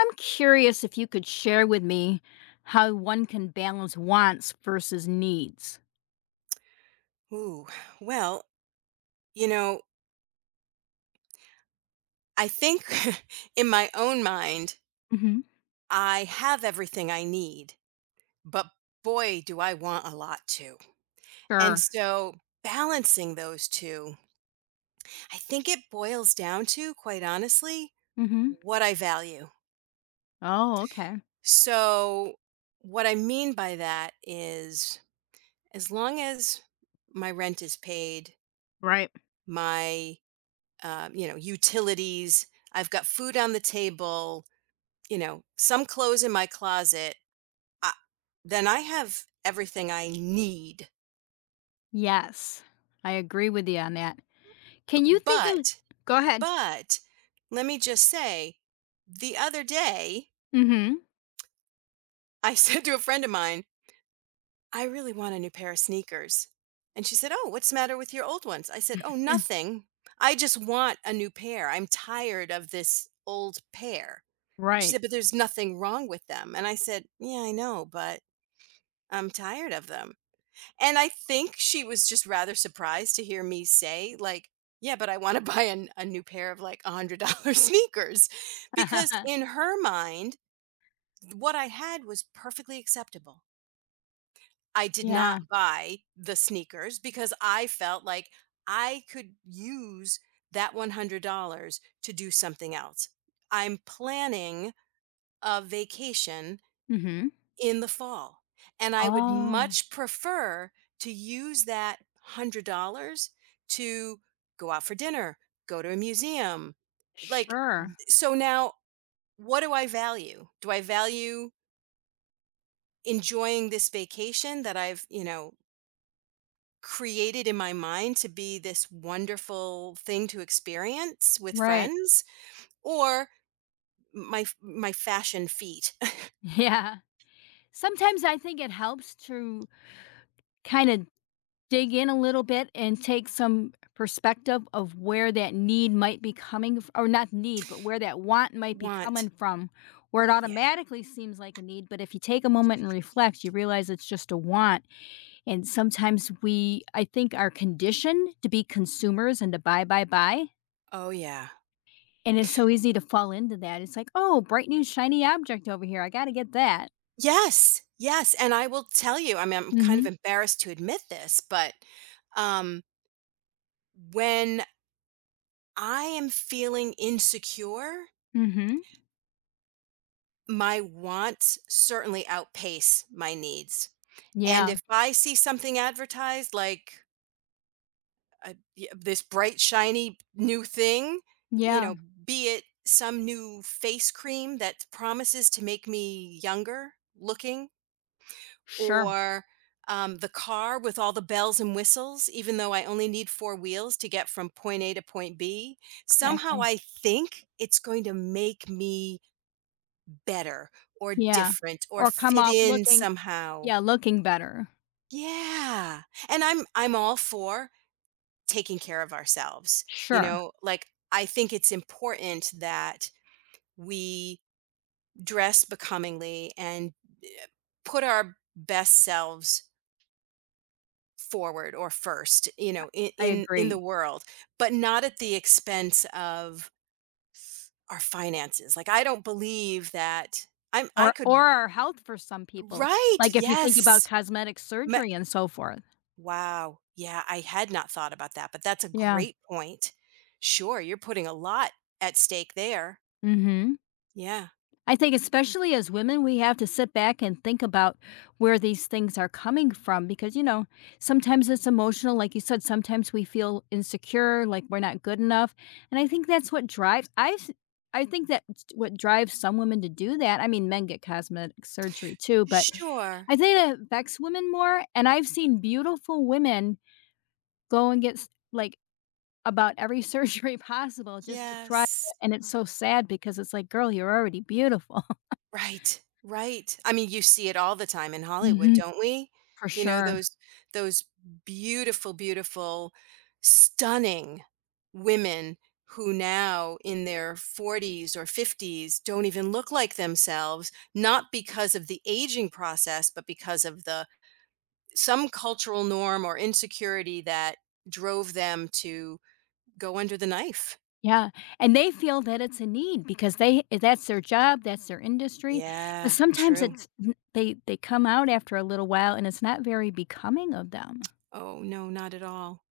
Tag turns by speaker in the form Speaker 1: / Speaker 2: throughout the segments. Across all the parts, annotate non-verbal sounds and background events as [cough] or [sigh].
Speaker 1: I'm curious if you could share with me how one can balance wants versus needs.
Speaker 2: Ooh, well, you know, I think [laughs] in my own mind,
Speaker 1: Hmm.
Speaker 2: I have everything I need, but boy, do I want a lot too. And
Speaker 1: Sure.
Speaker 2: so balancing those two, I think it boils down to, quite honestly,
Speaker 1: Mhm.
Speaker 2: what I value.
Speaker 1: Oh, okay.
Speaker 2: So, what I mean by that is as long as my rent is paid,
Speaker 1: Right.
Speaker 2: my, you know, utilities, I've got food on the table, you know, some clothes in my closet, I, then I have everything I need.
Speaker 1: Yes, I agree with you on that.
Speaker 2: B-
Speaker 1: Can you think of—
Speaker 2: But,
Speaker 1: Go ahead.
Speaker 2: but let me just say, the other day
Speaker 1: Mhm.
Speaker 2: I [laughs] said to a friend of mine, I really want a new pair of sneakers. And she said, Oh, what's the matter with your old ones? I said, Oh,
Speaker 1: [laughs]
Speaker 2: nothing. I just want a new pair. I'm tired of this old pair. And she
Speaker 1: Right.
Speaker 2: said, But there's nothing wrong with them. And I said, Yeah, I know, but I'm tired of them. And I think she was just rather surprised to hear me say, like, yeah, but I want to [laughs] buy a new pair of like $100 [laughs] sneakers. Because in
Speaker 1: [laughs]
Speaker 2: her mind, what I had was perfectly acceptable. I did
Speaker 1: Yeah.
Speaker 2: not buy the sneakers because I felt like I could use that $100 to do something else. I'm planning a vacation
Speaker 1: Mhm.
Speaker 2: in the fall. And I would
Speaker 1: Oh,
Speaker 2: much prefer to use that $100 to go out for dinner, go to a museum. Like,
Speaker 1: sure.
Speaker 2: so now what do I value? Do I value enjoying this vacation that I've, you know, created in my mind to be this wonderful thing to experience with
Speaker 1: Right.
Speaker 2: friends or my fashion feet
Speaker 1: [laughs] Yeah. Sometimes I think it helps to kind of dig in a little bit and take some perspective of where that need might be coming f or not need, but where that want
Speaker 2: [laughs]
Speaker 1: might be coming
Speaker 2: want.
Speaker 1: from, where it
Speaker 2: Yeah.
Speaker 1: automatically seems like a need, but if you take a moment and reflect, you realize it's just a want, and sometimes we, I think, are conditioned to be consumers and to buy, buy, buy,
Speaker 2: Oh yeah.
Speaker 1: and it's so easy to fall into that. It's like, "Oh, bright new shiny object over here. I gotta get that."
Speaker 2: Yes, yes, and I will tell you, I mean, I'm kind of
Speaker 1: Mhm.
Speaker 2: embarrassed to admit this, but, um, when I am feeling insecure,
Speaker 1: Mhm.
Speaker 2: my wants certainly outpace my needs, and
Speaker 1: Yeah.
Speaker 2: if I see something advertised like, y this bright, shiny new thing, you
Speaker 1: Yeah.
Speaker 2: know, be it some new face cream that promises to make me younger looking
Speaker 1: Sure.
Speaker 2: or the car with all the bells and whistles, even though I only need four wheels to get from point A to point B, somehow
Speaker 1: Exactly.
Speaker 2: I think it's going to make me better or
Speaker 1: Yeah,
Speaker 2: different or
Speaker 1: or come
Speaker 2: fit
Speaker 1: off
Speaker 2: in
Speaker 1: looking,
Speaker 2: somehow.
Speaker 1: yeah, looking better.
Speaker 2: Yeah. And I'm all for taking care of ourselves. You
Speaker 1: Sure,
Speaker 2: know, like I think it's important that we dress becomingly and eh, put our best selves forward or first, you know, in
Speaker 1: I
Speaker 2: in in
Speaker 1: agree.
Speaker 2: the world, but not at the expense of our finances. Like I don't believe that I could.
Speaker 1: Or our health for some people,
Speaker 2: Right.
Speaker 1: like, if you think about
Speaker 2: Yes.
Speaker 1: cosmetic
Speaker 2: Ma-
Speaker 1: surgery and so forth.
Speaker 2: wow. Yeah, I had not thought about that, but that's a
Speaker 1: Yeah,
Speaker 2: great point. Sure, you're putting a lot at stake there.
Speaker 1: mhm.
Speaker 2: Yeah.
Speaker 1: I think especially as women, we have to sit back and think about where these things are coming from because, you know, sometimes it's emotional, like you said, sometimes we feel insecure, like we're not good enough, and I think that's what drives some women to do that. I mean, men get cosmetic surgery too, but
Speaker 2: Sure.
Speaker 1: I think it affects women more, and I've seen beautiful women go and get s like, about every [laughs] surgery possible just to try it,
Speaker 2: Yes.
Speaker 1: and it's so sad because it's like, "Girl, you're already beautiful." [laughs]
Speaker 2: Right, right. I mean, you see it all the time in Hollywood,
Speaker 1: Mhm.
Speaker 2: don't we?
Speaker 1: For
Speaker 2: You know,
Speaker 1: sure.
Speaker 2: those beautiful, beautiful, stunning women who now in their 40s or 50s don't even look like themselves, not because of the aging process, but because of the some cultural norm or insecurity that drove them to go under the knife.
Speaker 1: Yeah, and they feel that it's a need because they that's their job, that's their industry, but
Speaker 2: Yeah,
Speaker 1: sometimes
Speaker 2: true.
Speaker 1: it's n they come out after a little while, and it's not very becoming of them.
Speaker 2: Oh, no, not at all.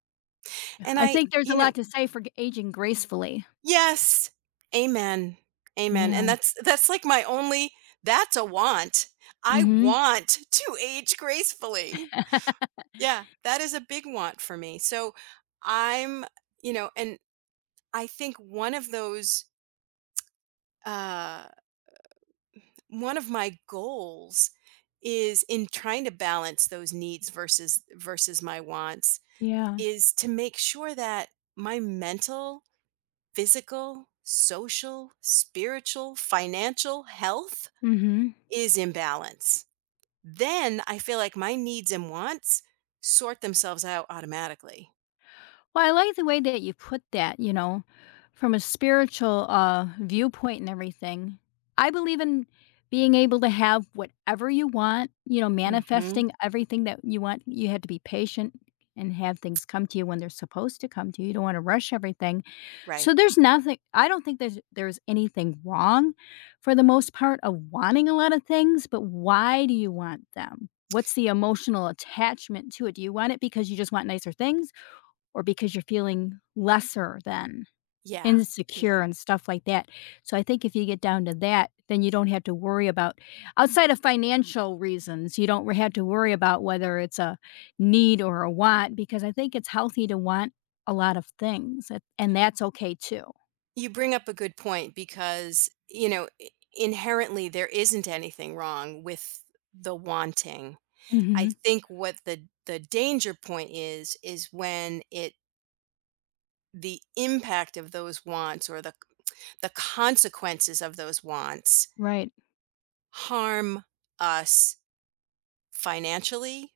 Speaker 2: And
Speaker 1: I
Speaker 2: I,
Speaker 1: think there's a
Speaker 2: you know.
Speaker 1: lot to say for g aging gracefully.
Speaker 2: Yes. Amen. Amen. And
Speaker 1: Yeah.
Speaker 2: that's like my only that's a want. I
Speaker 1: Mhm.
Speaker 2: want to age gracefully.
Speaker 1: [laughs]
Speaker 2: Yeah, that is a big want for me. So I'm, you know, and I think one of those uh one of my goals is in trying to balance those needs versus my wants
Speaker 1: Yeah.
Speaker 2: is to make sure that my mental physical, social, spiritual, financial health
Speaker 1: Mhm.
Speaker 2: is in balance. Then I feel like my needs and wants sort themselves out automatically.
Speaker 1: Well, I like the way that you put that, you know, from a spiritual viewpoint and everything. I believe in being able to have whatever you want, you know,
Speaker 2: Hmm.
Speaker 1: manifesting everything that you want. You have to be patient and have things come to you when they're supposed to come to you. You don't want to rush everything. So
Speaker 2: Right.
Speaker 1: there's nothing I don't think there's anything wrong for the most part of wanting a lot of things, but why do you want them? What's the emotional attachment to it? Do you want it because you just want nicer things? Or because you're feeling lesser than,
Speaker 2: Yeah.
Speaker 1: insecure
Speaker 2: Yeah.
Speaker 1: and stuff like that. So I think if you get down to that, then you don't have to worry about— outside of financial reasons, you don't have to worry about whether it's a need or a want because I think it's healthy to want a lot of things and that's okay too.
Speaker 2: You bring up a good point because, you know, inherently there isn't anything wrong with the wanting. I
Speaker 1: Mhm.
Speaker 2: think what the danger point is when it the impact of those wants or the consequences of those wants
Speaker 1: Right.
Speaker 2: harm us financially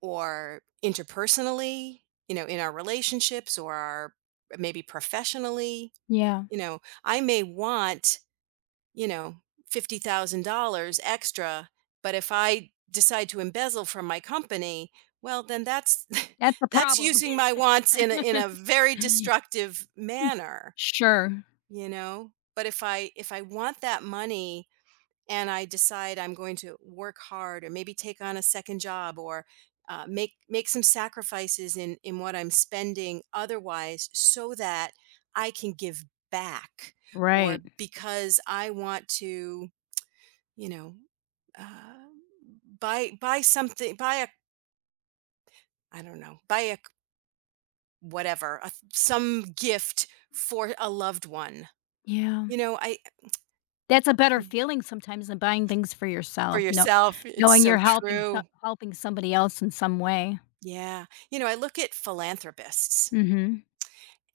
Speaker 2: or interpersonally, you know, in our relationships or our maybe professionally.
Speaker 1: Yeah.
Speaker 2: You know, I may want, you know, $50,000 extra, but if I decide to embezzle from my company, well, then that's
Speaker 1: That's the
Speaker 2: [laughs] that's
Speaker 1: problem.
Speaker 2: using my wants in in a very
Speaker 1: [laughs]
Speaker 2: destructive manner,
Speaker 1: Sure.
Speaker 2: you know? But if I want that money and I decide I'm going to work hard or maybe take on a second job or make some sacrifices in what I'm spending otherwise so that I can give back or
Speaker 1: Right.
Speaker 2: because I want to, you know, uh, buy something, buy a, I don't know, buy a whatever some gift for a loved one,
Speaker 1: Yeah.
Speaker 2: you know I.
Speaker 1: That's a better feeling sometimes than buying things for
Speaker 2: For
Speaker 1: yourself. No,
Speaker 2: yourself, it's
Speaker 1: knowing you're
Speaker 2: so true.
Speaker 1: helping somebody else in some way.
Speaker 2: Yeah, you know, I look at philanthropists
Speaker 1: Mhm.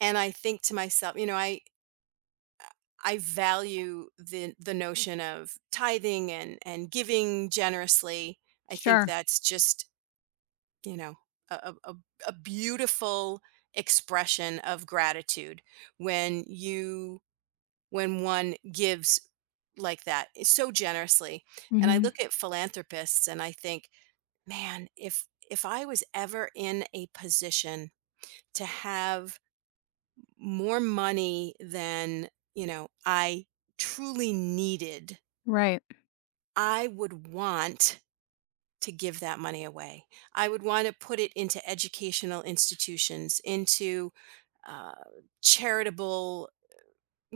Speaker 2: and I think to myself, you know, I. I value the notion of tithing and giving generously. I think
Speaker 1: Sure.
Speaker 2: that's just, you know, a a, a a beautiful expression of gratitude when you when one gives like that, so generously. And I
Speaker 1: Mhm.
Speaker 2: look at philanthropists and I think, man, if I was ever in a position to have more money than, you know, I truly needed,
Speaker 1: Right.
Speaker 2: I would want to give that money away. I would want to put it into educational institutions, into uh, charitable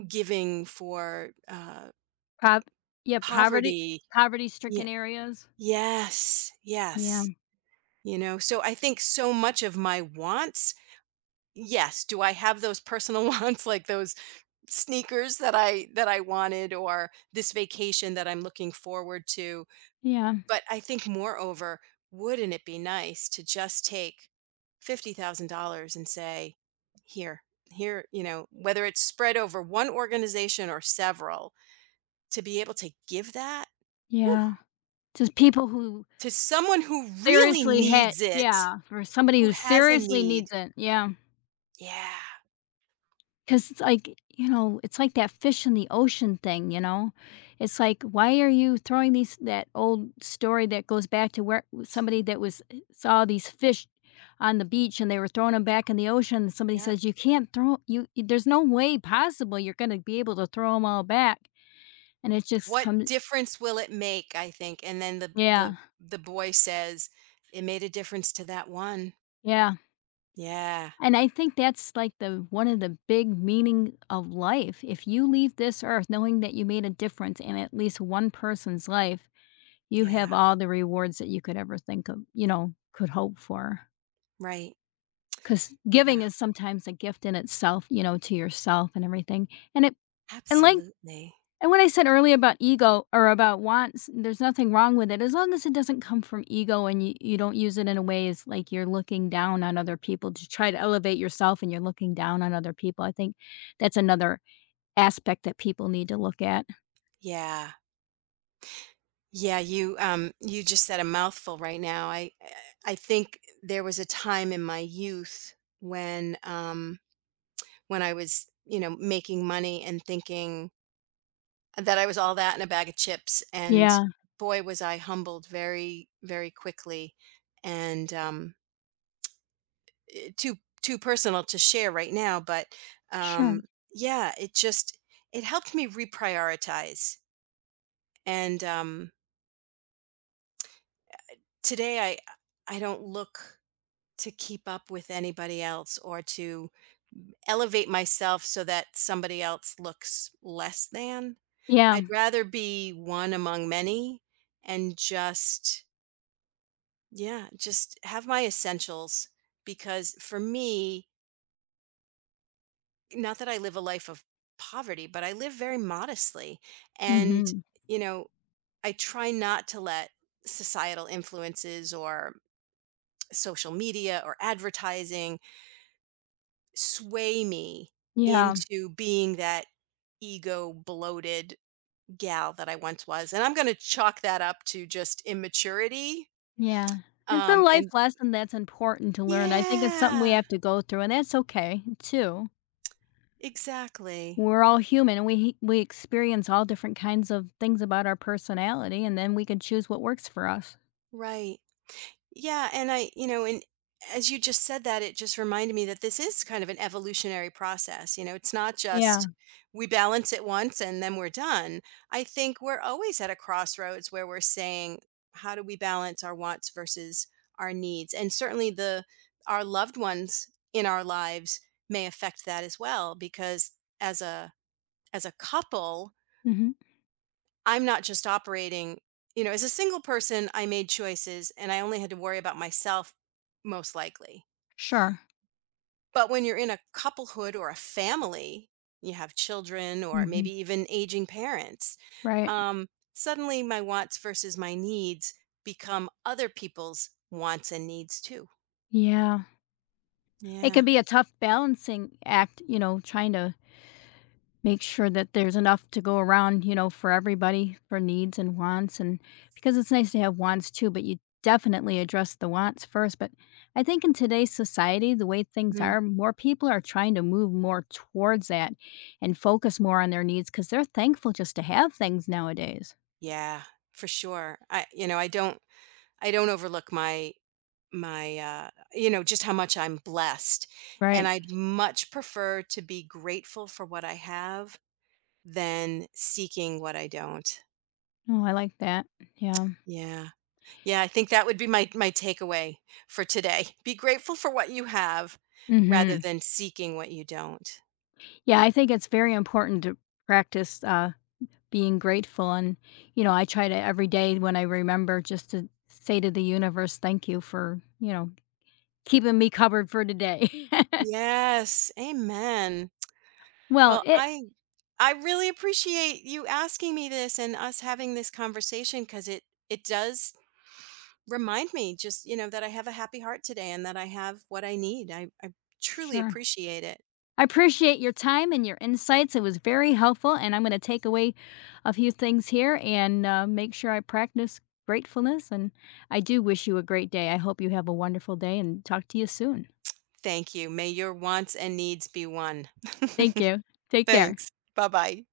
Speaker 2: giving for
Speaker 1: Prov Yeah, poverty,
Speaker 2: poverty. Yeah.
Speaker 1: poverty-stricken areas.
Speaker 2: Yes.
Speaker 1: Yeah.
Speaker 2: Yes. You know, so I think so much of my wants, yes. Do I have those personal [laughs] wants, like those sneakers that I wanted or this vacation that I'm looking forward to.
Speaker 1: Yeah.
Speaker 2: But I think moreover, wouldn't it be nice to just take $50,000 and say, here, here, you know, whether it's spread over one organization or several, to be able to give that, whew,
Speaker 1: Yeah. Just people who
Speaker 2: to someone who really
Speaker 1: seriously had
Speaker 2: needs it,
Speaker 1: yeah, for somebody
Speaker 2: who
Speaker 1: who
Speaker 2: has a
Speaker 1: seriously
Speaker 2: need.
Speaker 1: needs it, yeah.
Speaker 2: Yeah.
Speaker 1: 'Cause it's like, you know, it's like that fish in the ocean thing, you know? It's like, why are you throwing these that old story that goes back to where somebody that was saw these fish on the beach and they were throwing them back in the ocean, and somebody
Speaker 2: Yeah.
Speaker 1: says, "You can't throw there's no way possible you're gonna be able to throw them all back," and it just
Speaker 2: What
Speaker 1: comes—
Speaker 2: difference will it make, I think, and then the
Speaker 1: Yeah,
Speaker 2: the the boy says it made a difference to that one.
Speaker 1: yeah,
Speaker 2: Yeah.
Speaker 1: and I think that's, like, the one of the big meaning of life. If you leave this earth knowing that you made a difference in at least one person's life, you
Speaker 2: Yeah.
Speaker 1: have all the rewards that you could ever think of, you know, could hope for.
Speaker 2: Right.
Speaker 1: Because giving
Speaker 2: Wow.
Speaker 1: is sometimes a gift in itself, you know, to yourself and everything, and it and like,
Speaker 2: Absolutely.
Speaker 1: and what I said earlier about ego or about wants, there's nothing wrong with it as long as it doesn't come from ego and you don't use it in a way, it's like you're looking down on other people to try to elevate yourself and you're looking down on other people. I think that's another aspect that people need to look at.
Speaker 2: Yeah, yeah, you you just said a mouthful right now. I think there was a time in my youth when um when I was, you know, making money and thinking that I was all that in a bag of chips, and
Speaker 1: Yeah,
Speaker 2: boy was I humbled very, very quickly. And too personal to share right now, but um
Speaker 1: sure.
Speaker 2: yeah, it just, it helped me reprioritize. And today I don't look to keep up with anybody else or to elevate myself so that somebody else looks less than.
Speaker 1: Yeah.
Speaker 2: I'd rather be one among many and just, yeah, just have my essentials, because for me, not that I live a life of poverty, but I live very modestly. And,
Speaker 1: Mhm.
Speaker 2: you know, I try not to let societal influences or social media or advertising sway me
Speaker 1: Yeah.
Speaker 2: into being that ego bloated gal that I once was. And I'm going to chalk that up to just immaturity.
Speaker 1: Yeah. It's a
Speaker 2: And
Speaker 1: life lesson that's important to learn. I think it's something we
Speaker 2: yeah,
Speaker 1: have to go through, and that's okay too.
Speaker 2: exactly.
Speaker 1: We're all human and we experience all different kinds of things about our personality and then we can choose what works for us.
Speaker 2: Right. Yeah, and I, you know, and as you just said that, it just reminded me that this is kind of an evolutionary process. You know, it's not
Speaker 1: Yeah.
Speaker 2: just we balance it once and then we're done. I think we're always at a crossroads where we're saying, how do we balance our wants versus our needs? And certainly the our loved ones in our lives may affect that as well because as a couple,
Speaker 1: Mhm.
Speaker 2: I'm not just operating, you know, as a single person, I made choices and I only had to worry about myself, most likely.
Speaker 1: Sure.
Speaker 2: But when you're in a couplehood or a family, you have children or maybe
Speaker 1: Mhm.
Speaker 2: even aging parents,
Speaker 1: Right.
Speaker 2: um, suddenly my wants versus my needs become other people's wants and needs too.
Speaker 1: Yeah. It
Speaker 2: Yeah.
Speaker 1: can be a tough balancing act, you know, trying to make sure that there's enough to go around, you know, for everybody for needs and wants and because it's nice to have wants too, but you definitely address the wants first, but I think in today's society, the way things
Speaker 2: Mm.
Speaker 1: are, more people are trying to move more towards that and focus more on their needs because 'cause they're thankful just to have things nowadays.
Speaker 2: Yeah, for sure. I, you know, I don't overlook my you know just how much I'm blessed, and
Speaker 1: Right.
Speaker 2: I'd much prefer to be grateful for what I have than seeking what I don't.
Speaker 1: Oh, I like that. Yeah.
Speaker 2: Yeah. Yeah, I think that would be my takeaway for today. [laughs] Be grateful for what you have rather
Speaker 1: Mhm.
Speaker 2: than seeking what you don't.
Speaker 1: Yeah, I think it's very important to practice, being grateful and, you know, I try to every day when I remember just to say to the universe, thank you for, you know, keeping me covered for today. [laughs]
Speaker 2: Yes, amen.
Speaker 1: Well,
Speaker 2: Well,
Speaker 1: it—
Speaker 2: I really appreciate you asking me this and us having this conversation, because it does remind me just, you know, that I have a happy heart today and that I have what I need. I truly
Speaker 1: Sure,
Speaker 2: appreciate it.
Speaker 1: I appreciate your time and your insights. It was very helpful, and I'm going to take away a few things here and, make sure I practice gratefulness. And I do wish you a great day. I hope you have a wonderful day and talk to you soon.
Speaker 2: Thank you. May your wants and needs be one.
Speaker 1: Thank you.
Speaker 2: [laughs]
Speaker 1: Take care.
Speaker 2: Thanks. Bye bye.